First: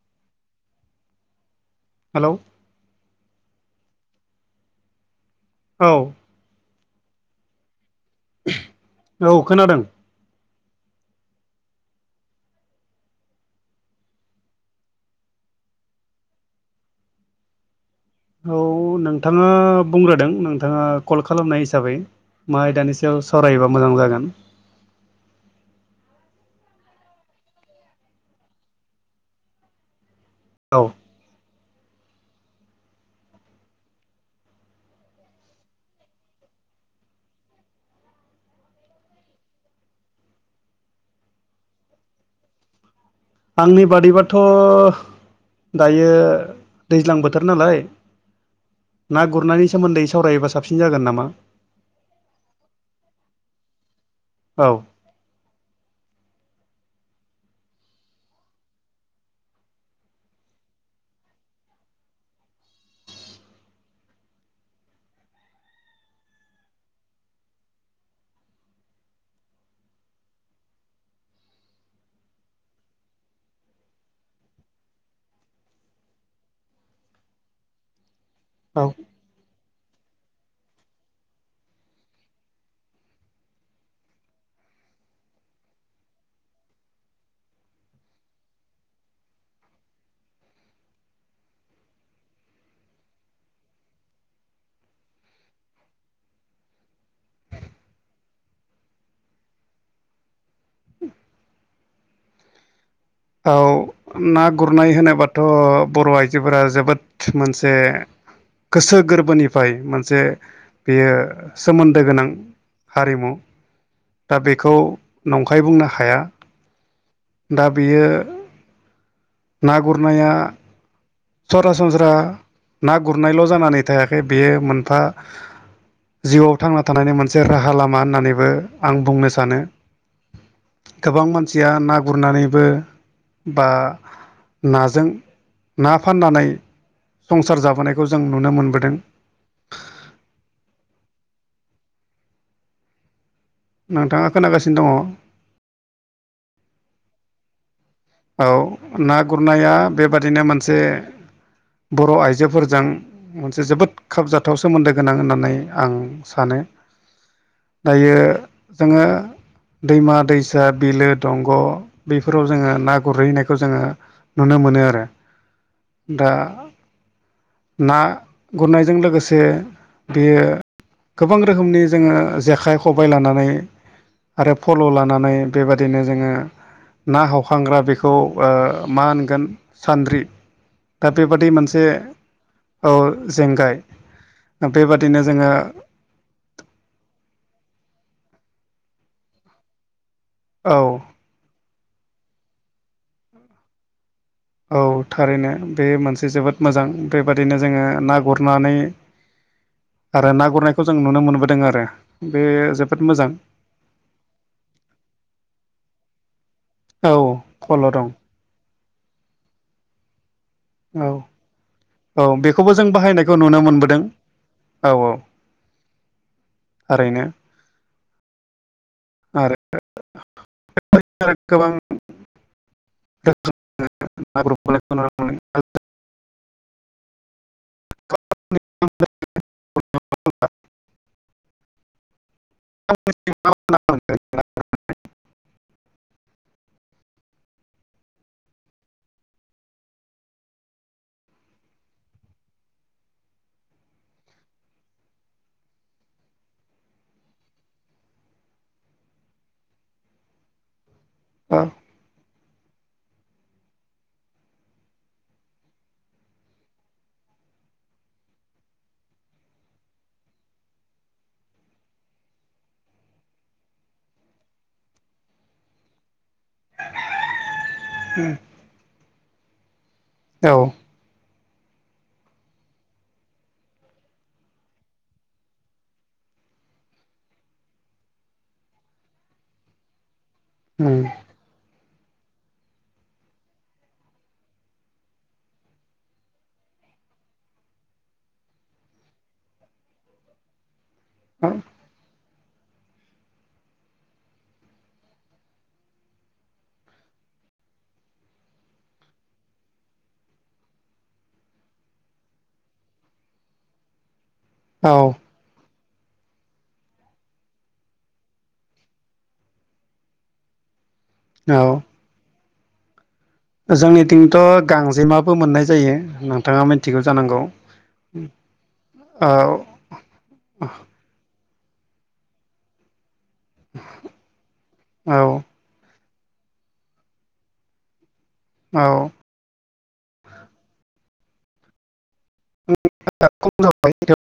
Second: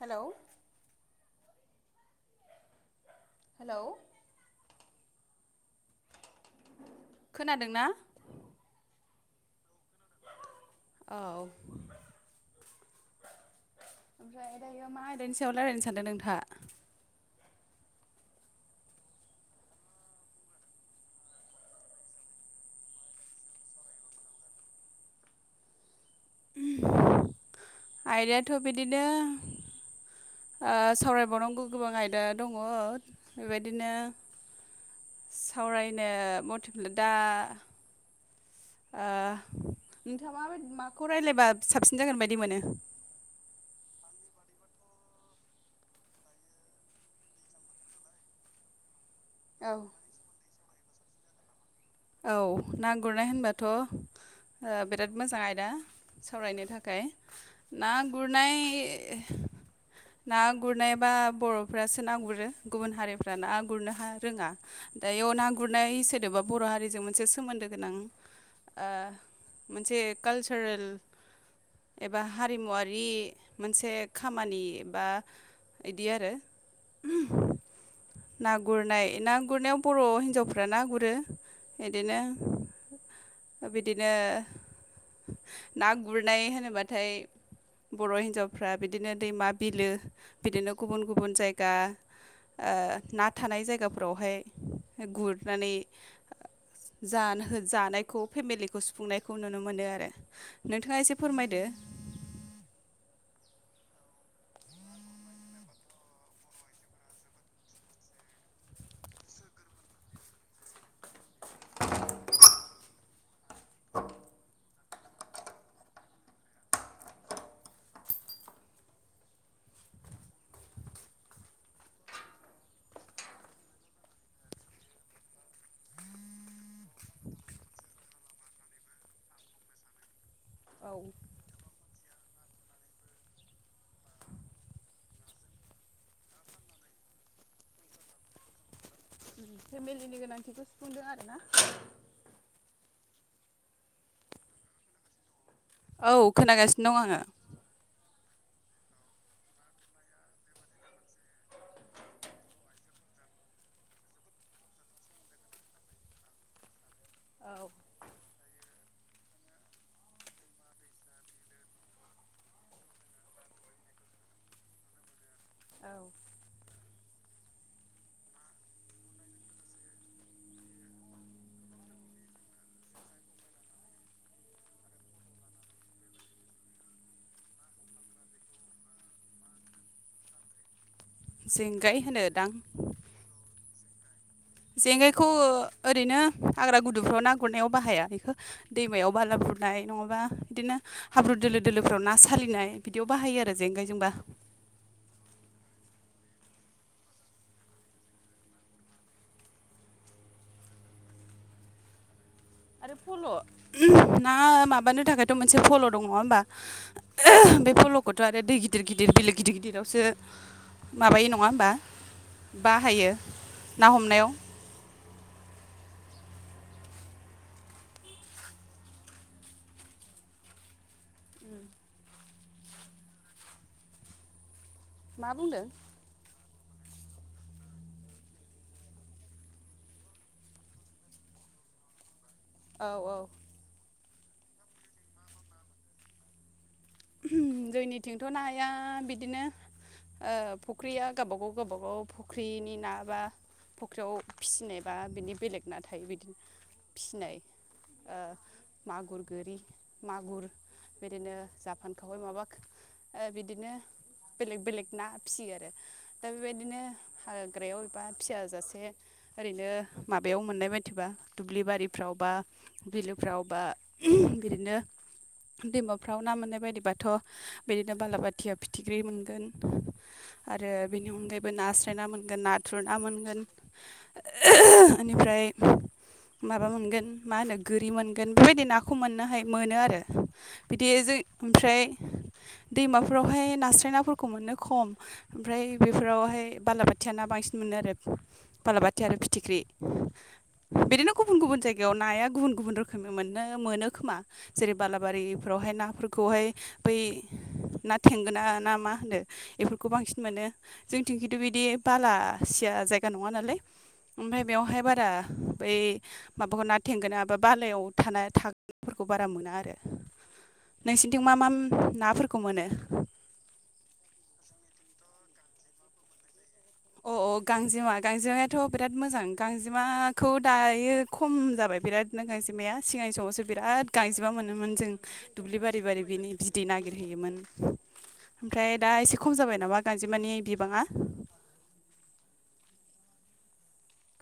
Hello hello hello औ खोनादोंना औ खोनादों औ ओमफ्राय दायो मा आयदानि सायाव रायलायनो सानदों नोंथाङा औ नोंथाङा बुंग्रोदों नोंथाङा कल खालामनाय हिसाबै मा आयदानि सायाव सावरायोबा मोजां जागोन आयदायाथ बिदिनो औ सावरायबावनांगौ गोबां आयदा दङ बेबायदिनो सावरायनो मटिभ दा नोंथाङा माबायदि माखौ रायज्लायबा साबसिन जागोन बायदि मोनो आंनि बादिबाथ' दायो दैज्लां बोथोर नालाय ना गुरनायनि औ सोमोन्दै सावरायोबा साबसिन जागोन नामा औ ना गुरनाय होनबाथ' औ बिराद मोजां आदा सावरायनो थाखाय ना गुरनाय ना गुरनायबा बर'फ्रासो ना गुरो गुबुन हारिफ्रा ना गुरनो हा रोङा दायाव ना गुरनाय सोदोबा बर' हारि जों मोनसे सोमोन्दो गोनां मोनसे कालसारेल एबा हारिमुवारि मोनसे खामानि एबा बिदि आरो ना औ गुरनाय ना गुरनायाव बर' हिन्जावफ्रा ना गुरो बिदिनो बिदिनो ना गुरनाय होनोब्लाथाय बर' हिनजावफ्रा बिदिनो दैमा बिलो बिदिनो गुबुन गुबुन जायगा ना थानाय जायगाफोरावहाय गुरनानै जानो जानायखौ फेमिलिखौ सुफुंनायखौ नुनो मोनो आरो नोंथाङा एसे फोरमायदो औ ना गुरनाय होनोबाथ' बर' आइजोफोरा जोबोद मोनसे गोसो गोरबोनि फ्राय मोनसे बेयो सोमोन्दो गोनां हारिमु दा बेखौ नंखाय बुंनो हाया दा बियो ना गुरनाया सरासनस्रा ना गुरनायल' जानानै थायाखै बेयो मोनफा जिउआव थांना थानायनि मोनसे राहा लामा होननानैबो आं बुंनो सानो औ गोबां मान सिया ना गुरनानैबो बा नाजों ना फाननानै संसार जाबोनायखौ जों नुनो मोनबोदों फेमिलिनि गोनांथिखौ सुफुंदों आरोना नोंथाङा खोनागासिनो दङ औ खोनागासिनो दं आङो औ ना गुरनाया बेबादिनो मोनसे बर' आइजोफोरजों मोनसे जोबोद खाबजाथाव सोमोन्दो गोनां होननानै आं सानो औ दायो जोङो दैमा दैसा बिलो दंग' बेफोराव जोङो ना गुरहैनायखौ जोङो नुनो मोनो आरो औ दा ना गुरनायजों लोगोसे बेयो गोबां रोखोमनि जोङो जेखाइ खबाय लानानै आरो फल' लानानै बेबादिनो जोङो ना हखांग्रा बेखौ खौ मा होनगोन सान्द्रि दा बेबादि मोनसे जेंगाय होनोदां औ जेंगाय जेंगायखौ बेबादिनो जोङो ओरैनो हाग्रा गुदुंफ्राव ना गुरनायाव बाहाया बेखौ दैमायाव बाला गुरनाय नङाबा औ बिदिनो हाब्रु दोलो दोलोफ्राव ना सालिनाय बिदियाव बाहायो आरो जेंगायजोंबा औ थारैनो बे मोनसे जोबोद मोजां बेबादिनो जोङो ना गुरनानै आरो ना गुरनायखौ जों नुनो मोनबोदों आरो बे आरो जोबोद मोजां फल' ना माबानो थाखायथ' मोनसे फल' दङ होमबा औ बे फल' दं फल'खौथ' आरो दै गिदिर गिदिर बिलेग गिदिर गिदिरावसो माबायो नङा होमबा औ-औ बेखौबो जों बाहायो बाहायनायखौ नुनो ना मोनबोदों हमनायाव औ-औ ओरैनो आरो बेफोर बादिनो गोबां [unintelligible] मा बुंदों औ-औ [unintelligible] जोंनिथिंथ' नाया बिदिनो फुख्रिया गावबागाव गावबागाव फुख्रिनि ना बा फख्रियाव फिसिनायबा बिनि बेलेग ना थायो बिदिनो फिसिनाय मागुर गोरि मागुर बिदिनो जाफान खावै माबा बिदिनो बेलेग बेलेग ना फिसियो आरो दा बेबायदिनो हाग्रायाव एबा फिया जासे ओरैनो माबायाव मोननाय बायदिबा दुब्लि बारिफ्राव बा बिलोफ्राव बा बिदिनो दैमाफ्राव ना मोननाय बायदिबाथ' बिदिनो बालाबाथिया फिथिख्रि मोनगोन औ आरो बेनि अनगायैबो नास्राय ना मोनगोन नाथुर ना मोनगोन बेनिफ्राय माबा मोनगोन मा होनो गोरि मोनगोन बेबायदि नाखौ मोननो हाय मोनो आरो दे उम जों ओमफ्राय दैमाफोरावहाय नास्राय नाफोरखौ मोनो खम ओमफ्राय बेफोरावहाय बालाबाथिया ना बांसिन मोनो आरो बालाबाथि आरो फिथिख्रि बिदिनो गुबुन गुबुन जायगायाव नाया गुबुन गुबुन रोखोमनि मोननो मोनो खोमा जेरै बाला बारि बेवहाय नाफोरखौहाय बै ना थेंगोना ना मा होनो बेफोरखौ बांसिन मोनो जोंथिं खिन्थु बिदि बालासिया जायगा नङा नालाय ओमफ्राय बेवहाय औ बारा बै माबाखौ ना थेंगोना बा बालायाव था थाग्राफोरखौ बारा मोना आरो नोंसिनिथिं मा मा औ नाफोरखौ मोनो जोंनिथिंथ' गांजेमाबो मोननाय जायो नोंथाङा मिथि अ औ गांजेमा गांजेमायाथ' बिराद मोजां औ गांजेमाखौ दायो खम जाबाय बिराद नों गांजेमाया सिगां समावसो बिराद गांजेमा मोनोमोन जों औ दुब्लि बारि बारि बिनि बिदै नागिरहैयोमोन ओमफ्राय औ दा एसे खम जाबाय नामा गांजेमानि बिबाङा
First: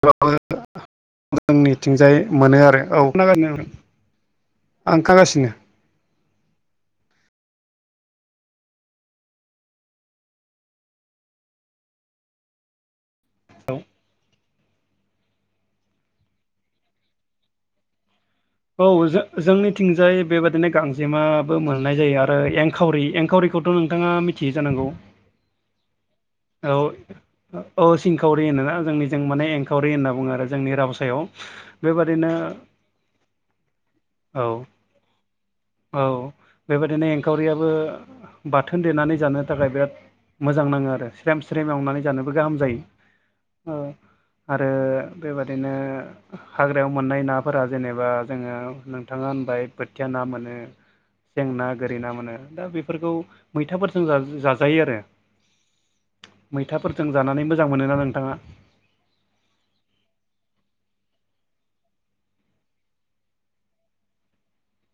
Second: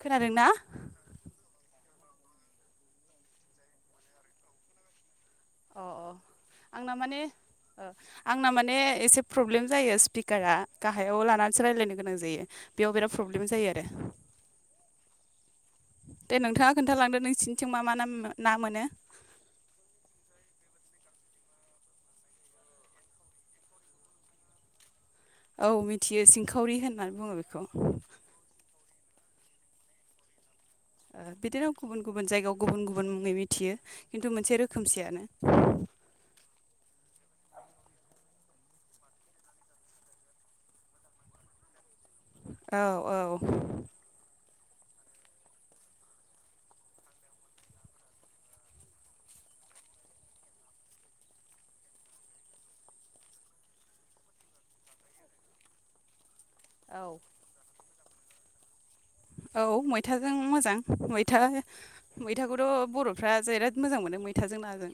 खोनादोंना जोंनिथिंजाय मोनो आरो औ खोनागासिनो आं ओंखारागासिनो अ-अ आंना माने आंना माने एसे प्रब्लेम जायो स्पिकारा गाहायाव लानानैसो रायज्लायनो गोनां जायो बेयाव बिराद प्रब्लेम जायो औ आरो दे नोंथाङा खोन्थालांदो नोंसिनिथिं मा मा ना मा औ जों जोंनिथिंजाय बेबादिनो गांजेमाबो मोननाय जायो आरो एंखावरि एंखावरिखौथ' नोंथाङा मिथियो जानांगौ औ मिथियो सिंखावरि होननानै बुङो बेखौ एंखावरि होनो ना जोंनिथिं माने एकावरि होनना बुङो आरो जोंनि रावजों बिदिनो गुबुन गुबुन जायगायाव गुबुन गुबुन मुङै मिथियो खिन्थु औ मोनसे रोखोमसेयानो औ बेबायदिनो एंखावरियाबो बाथोन देनानै जानो थाखाय बिराद मोजां नाङो आरो स्रेम स्रेम एवनानै जानोबो गाहाम औ औ जायो आरो बेबादिनो हाग्रायाव मोननाय नाफोरा जेनेबा जोङो नोंथाङा होनबाय बोथिया ना मोनो सें ना गोरि ना मोनो दा बेफोरखौ मैथाफोरजों जाजायो आरो [inaudible] औ मैथाफोरजों जानानै मोजां मोनोना नोंथाङा औ मैथाजों मोजां मैथा मैथाखौथ' बर'फ्रा जराद मोजां मोनो मैथाजों नाजों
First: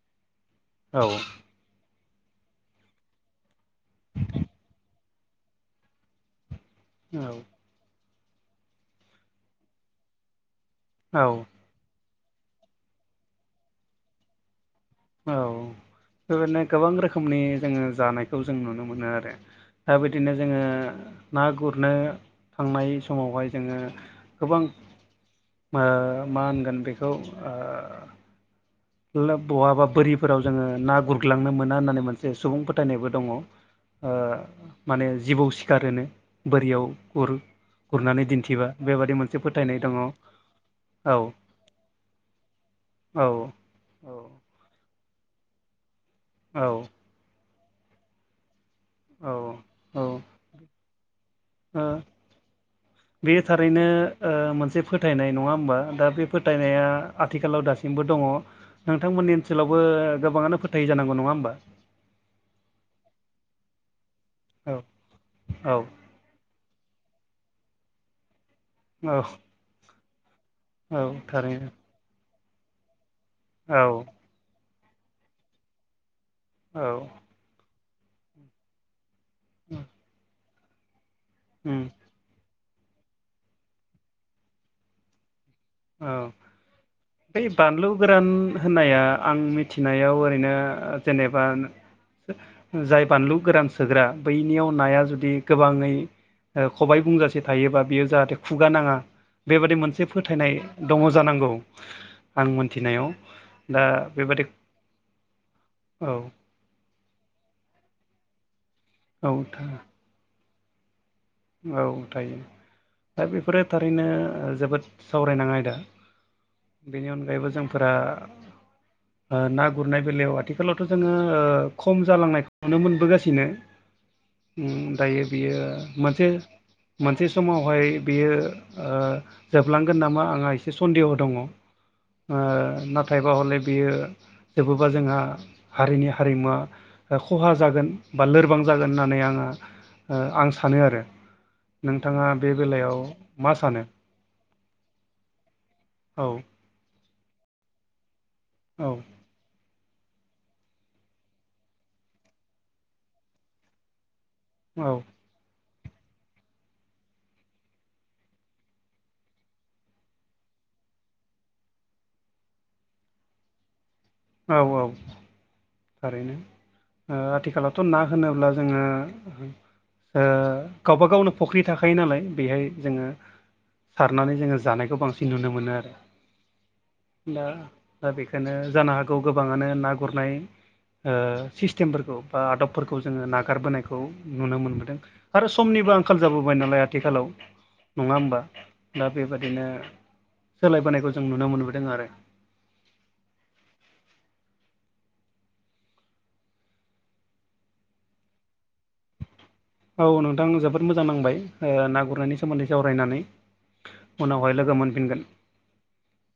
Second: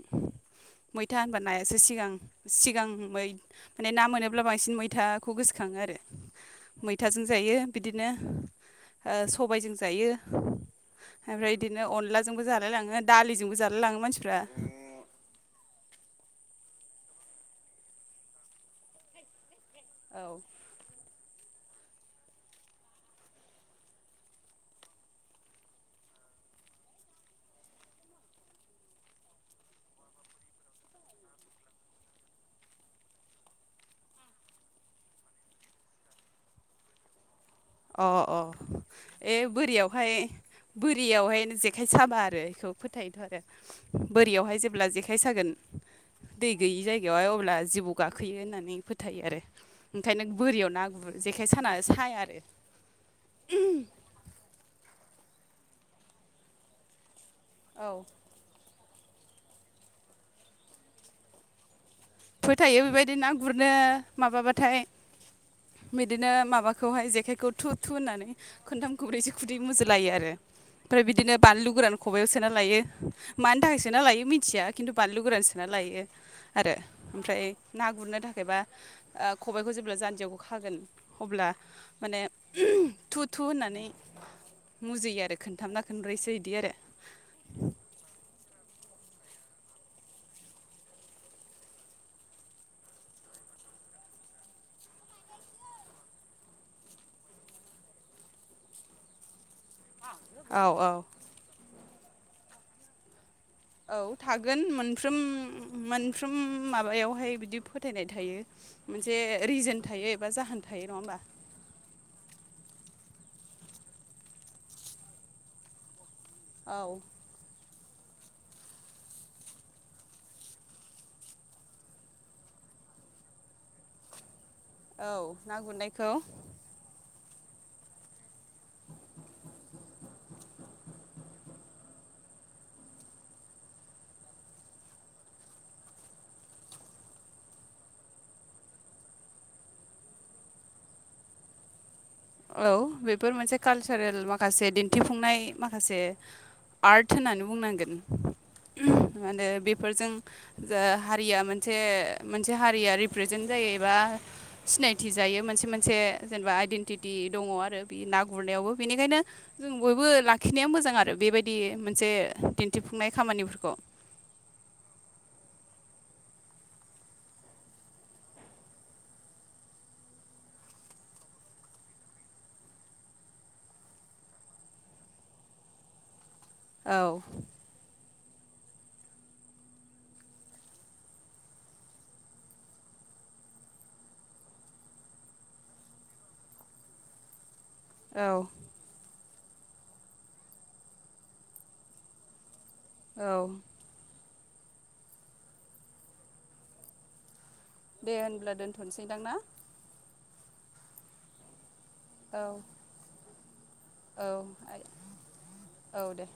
औ मैथा होनबा नायासो सिगां सिगां माने ना मोनोब्ला बांसिन मैथा खौ गोसोखाङो आरो औ मैथाजों जायो बिदिनो सबायजों जायो औ ओमफ्राय बिदिनो अनलाजोंबो जालायलाङो दालिजोंबो जालायलाङो मानसिफ्रा औ बेबायदिनो गोबां रोखोमनि जोङो जानायखौ जों नुनो मोनो आरो दा औ बिदिनो जोङो ना गुरनो थांनाय समावहाय जोङो गोबां आ मा होनगोन बेखौ आ बहाबा बोरिफोराव जोङो ना गुरग्लांनो मोना होननानै मोनसे सुबुं फोथायनायबो दङ ओ माने जिबौ सिखार होनो बोरियाव गुर गुरनानै अ-अ दिन्थिबा बेबादि ए मोनसे फोथायनाय दङ औ बोरियावहाय औ बोरियावहाय जेखाइ साबा आरो बेखौ फोथायथ' औ आरो बोरियावहाय जेब्ला जेखाय सागोन दै औ गैयै जायगा यावहाय अब्ला जिबौ गाखोयो होननानै फोथ थायो औ आरो ओंखायनो बोरियाव ना गुरो जेखाइ साना ओ साया आरो बे थारैनो मोनसे फोथायनाय नङा होमबा दा बे फोथायनाया आथिखालाव औ दासिमबो दङ नोंथांमोननि ओनसोलावबो गोबाङानो फोथायो जानांगौ नङा होमबा फोथायो बेबायदि ना गुरनो औ माबाथाय औ बिदिनो माबाखौहाय जेखायखौ थु-थु होननानै खनथाम औ खनब्रैसो खुदैै मुजुलायो आरो औ ओमफ्राय बिदिनो थारैनो बानलु गोरान खबायाव सोना लायो मानि थाखाय औ सोना लायो मिथिया खिन्थु बानलु गोरान सोना लायो आरो औ ओमफ्राय ना गुरनो थाखायबा खबायखौ जेब्ला जान्जियावखौ खागोन अब्ला उम माने थु थु होननानै मुजियो आरो खोनथामना औ खनब्रैसो बिदि आरो बै बानलु गोरान होननाया आं मिथिनायाव ओरैनो जेनेबा जाय बानलु गोरान सोग्रा बैनियाव नाया जुदि गोबाङै ओ खबाइ बुंजासे थायोबा बियो जाहाथे खुगा नाङा बेबादि मोनसे फोथायनाय औ औ दङ जानांगौ आं मोनथिनायाव दा औ बेबादि थागोन मोनफ्रोम औ मोनफ्रोम माबायावहाय बिदि फोथायनाय थायो मोनसे औ रिजोन थायो एबा जाहोन थायो नङा होमबा? औ थायो। दा बेफोरो थारैनो जोबोद सावरायनां आयदा औ बेनि अनगायैबो जों फोरा ओ ना गुरनाय बेलायाव आथिखालावथ' जोङो ओ खम जालांनायखौ नुनो मोनबोगासिनो [inaudible] उम दायो औ ना बियो गुरनायखौ मोनसे मोनसे समावहाय बियो ओ जोबलांगोन नामा आंहा एसे सन्देह दङ ओ नाथायबा हले बियो जेबोबा जोंहा हारिनि हारिमुवा ओ खहा जागोन बा लोरबां जागोन होननानै आङो ओ आं सानो आरो नोंथाङा बे औ बेलायाव बेफोर मा मोनसे सानो कालसारेल माखासे दिन्थिफुंनाय माखासे औ आर्ट होननानै बुंनांगोन। औ आरो बेफोरजों जा हारिया मोनसे मोनसे हारिया रिप्रेजेन्ट जायो एबा औ सिनायथि जायो मोनसे मोनसे जेनेबा आइडेन्टिटि दङ आरो बे ना गुरनायावबो बेनिखायनो जों बयबो लाखिनाया मोजां आरो बेबायदि मोनसे दिन्थिफुंनाय खामानिफोरखौ औ औ थारैनो ओ आथिखालावथ' ना होनोब्ला जोङो ओ गावबा गावनो फख्रि थाखायो नालाय बेहाय जोङो सारनानै जोङो जानायखौ बांसिन नुनो मोनो आरो औ दा दा बेखायनो जानो हागौ गोबाङानो ना गुरनाय ओ सिस्टेमफोरखौ बा आदबफोरखौ जोङो नागारबोनायखौ नुनो मोनबोदों। आरो समनिबो आंखाल जाबोबाय नालाय आथिखालाव नङा औ होनबा दा बेबादिनो सोलायबोनायखौ जों नुनो मोनबोदों आरो औ दे होनब्ला दोनथ'सैदां ना। औ नोंथां जोबोद मोजां नांबाय ओ गु रनायनि औ सोमोन्दै सावरायनानै औ उनावहाय लोगो आइ मोनफिनगोन औ दे।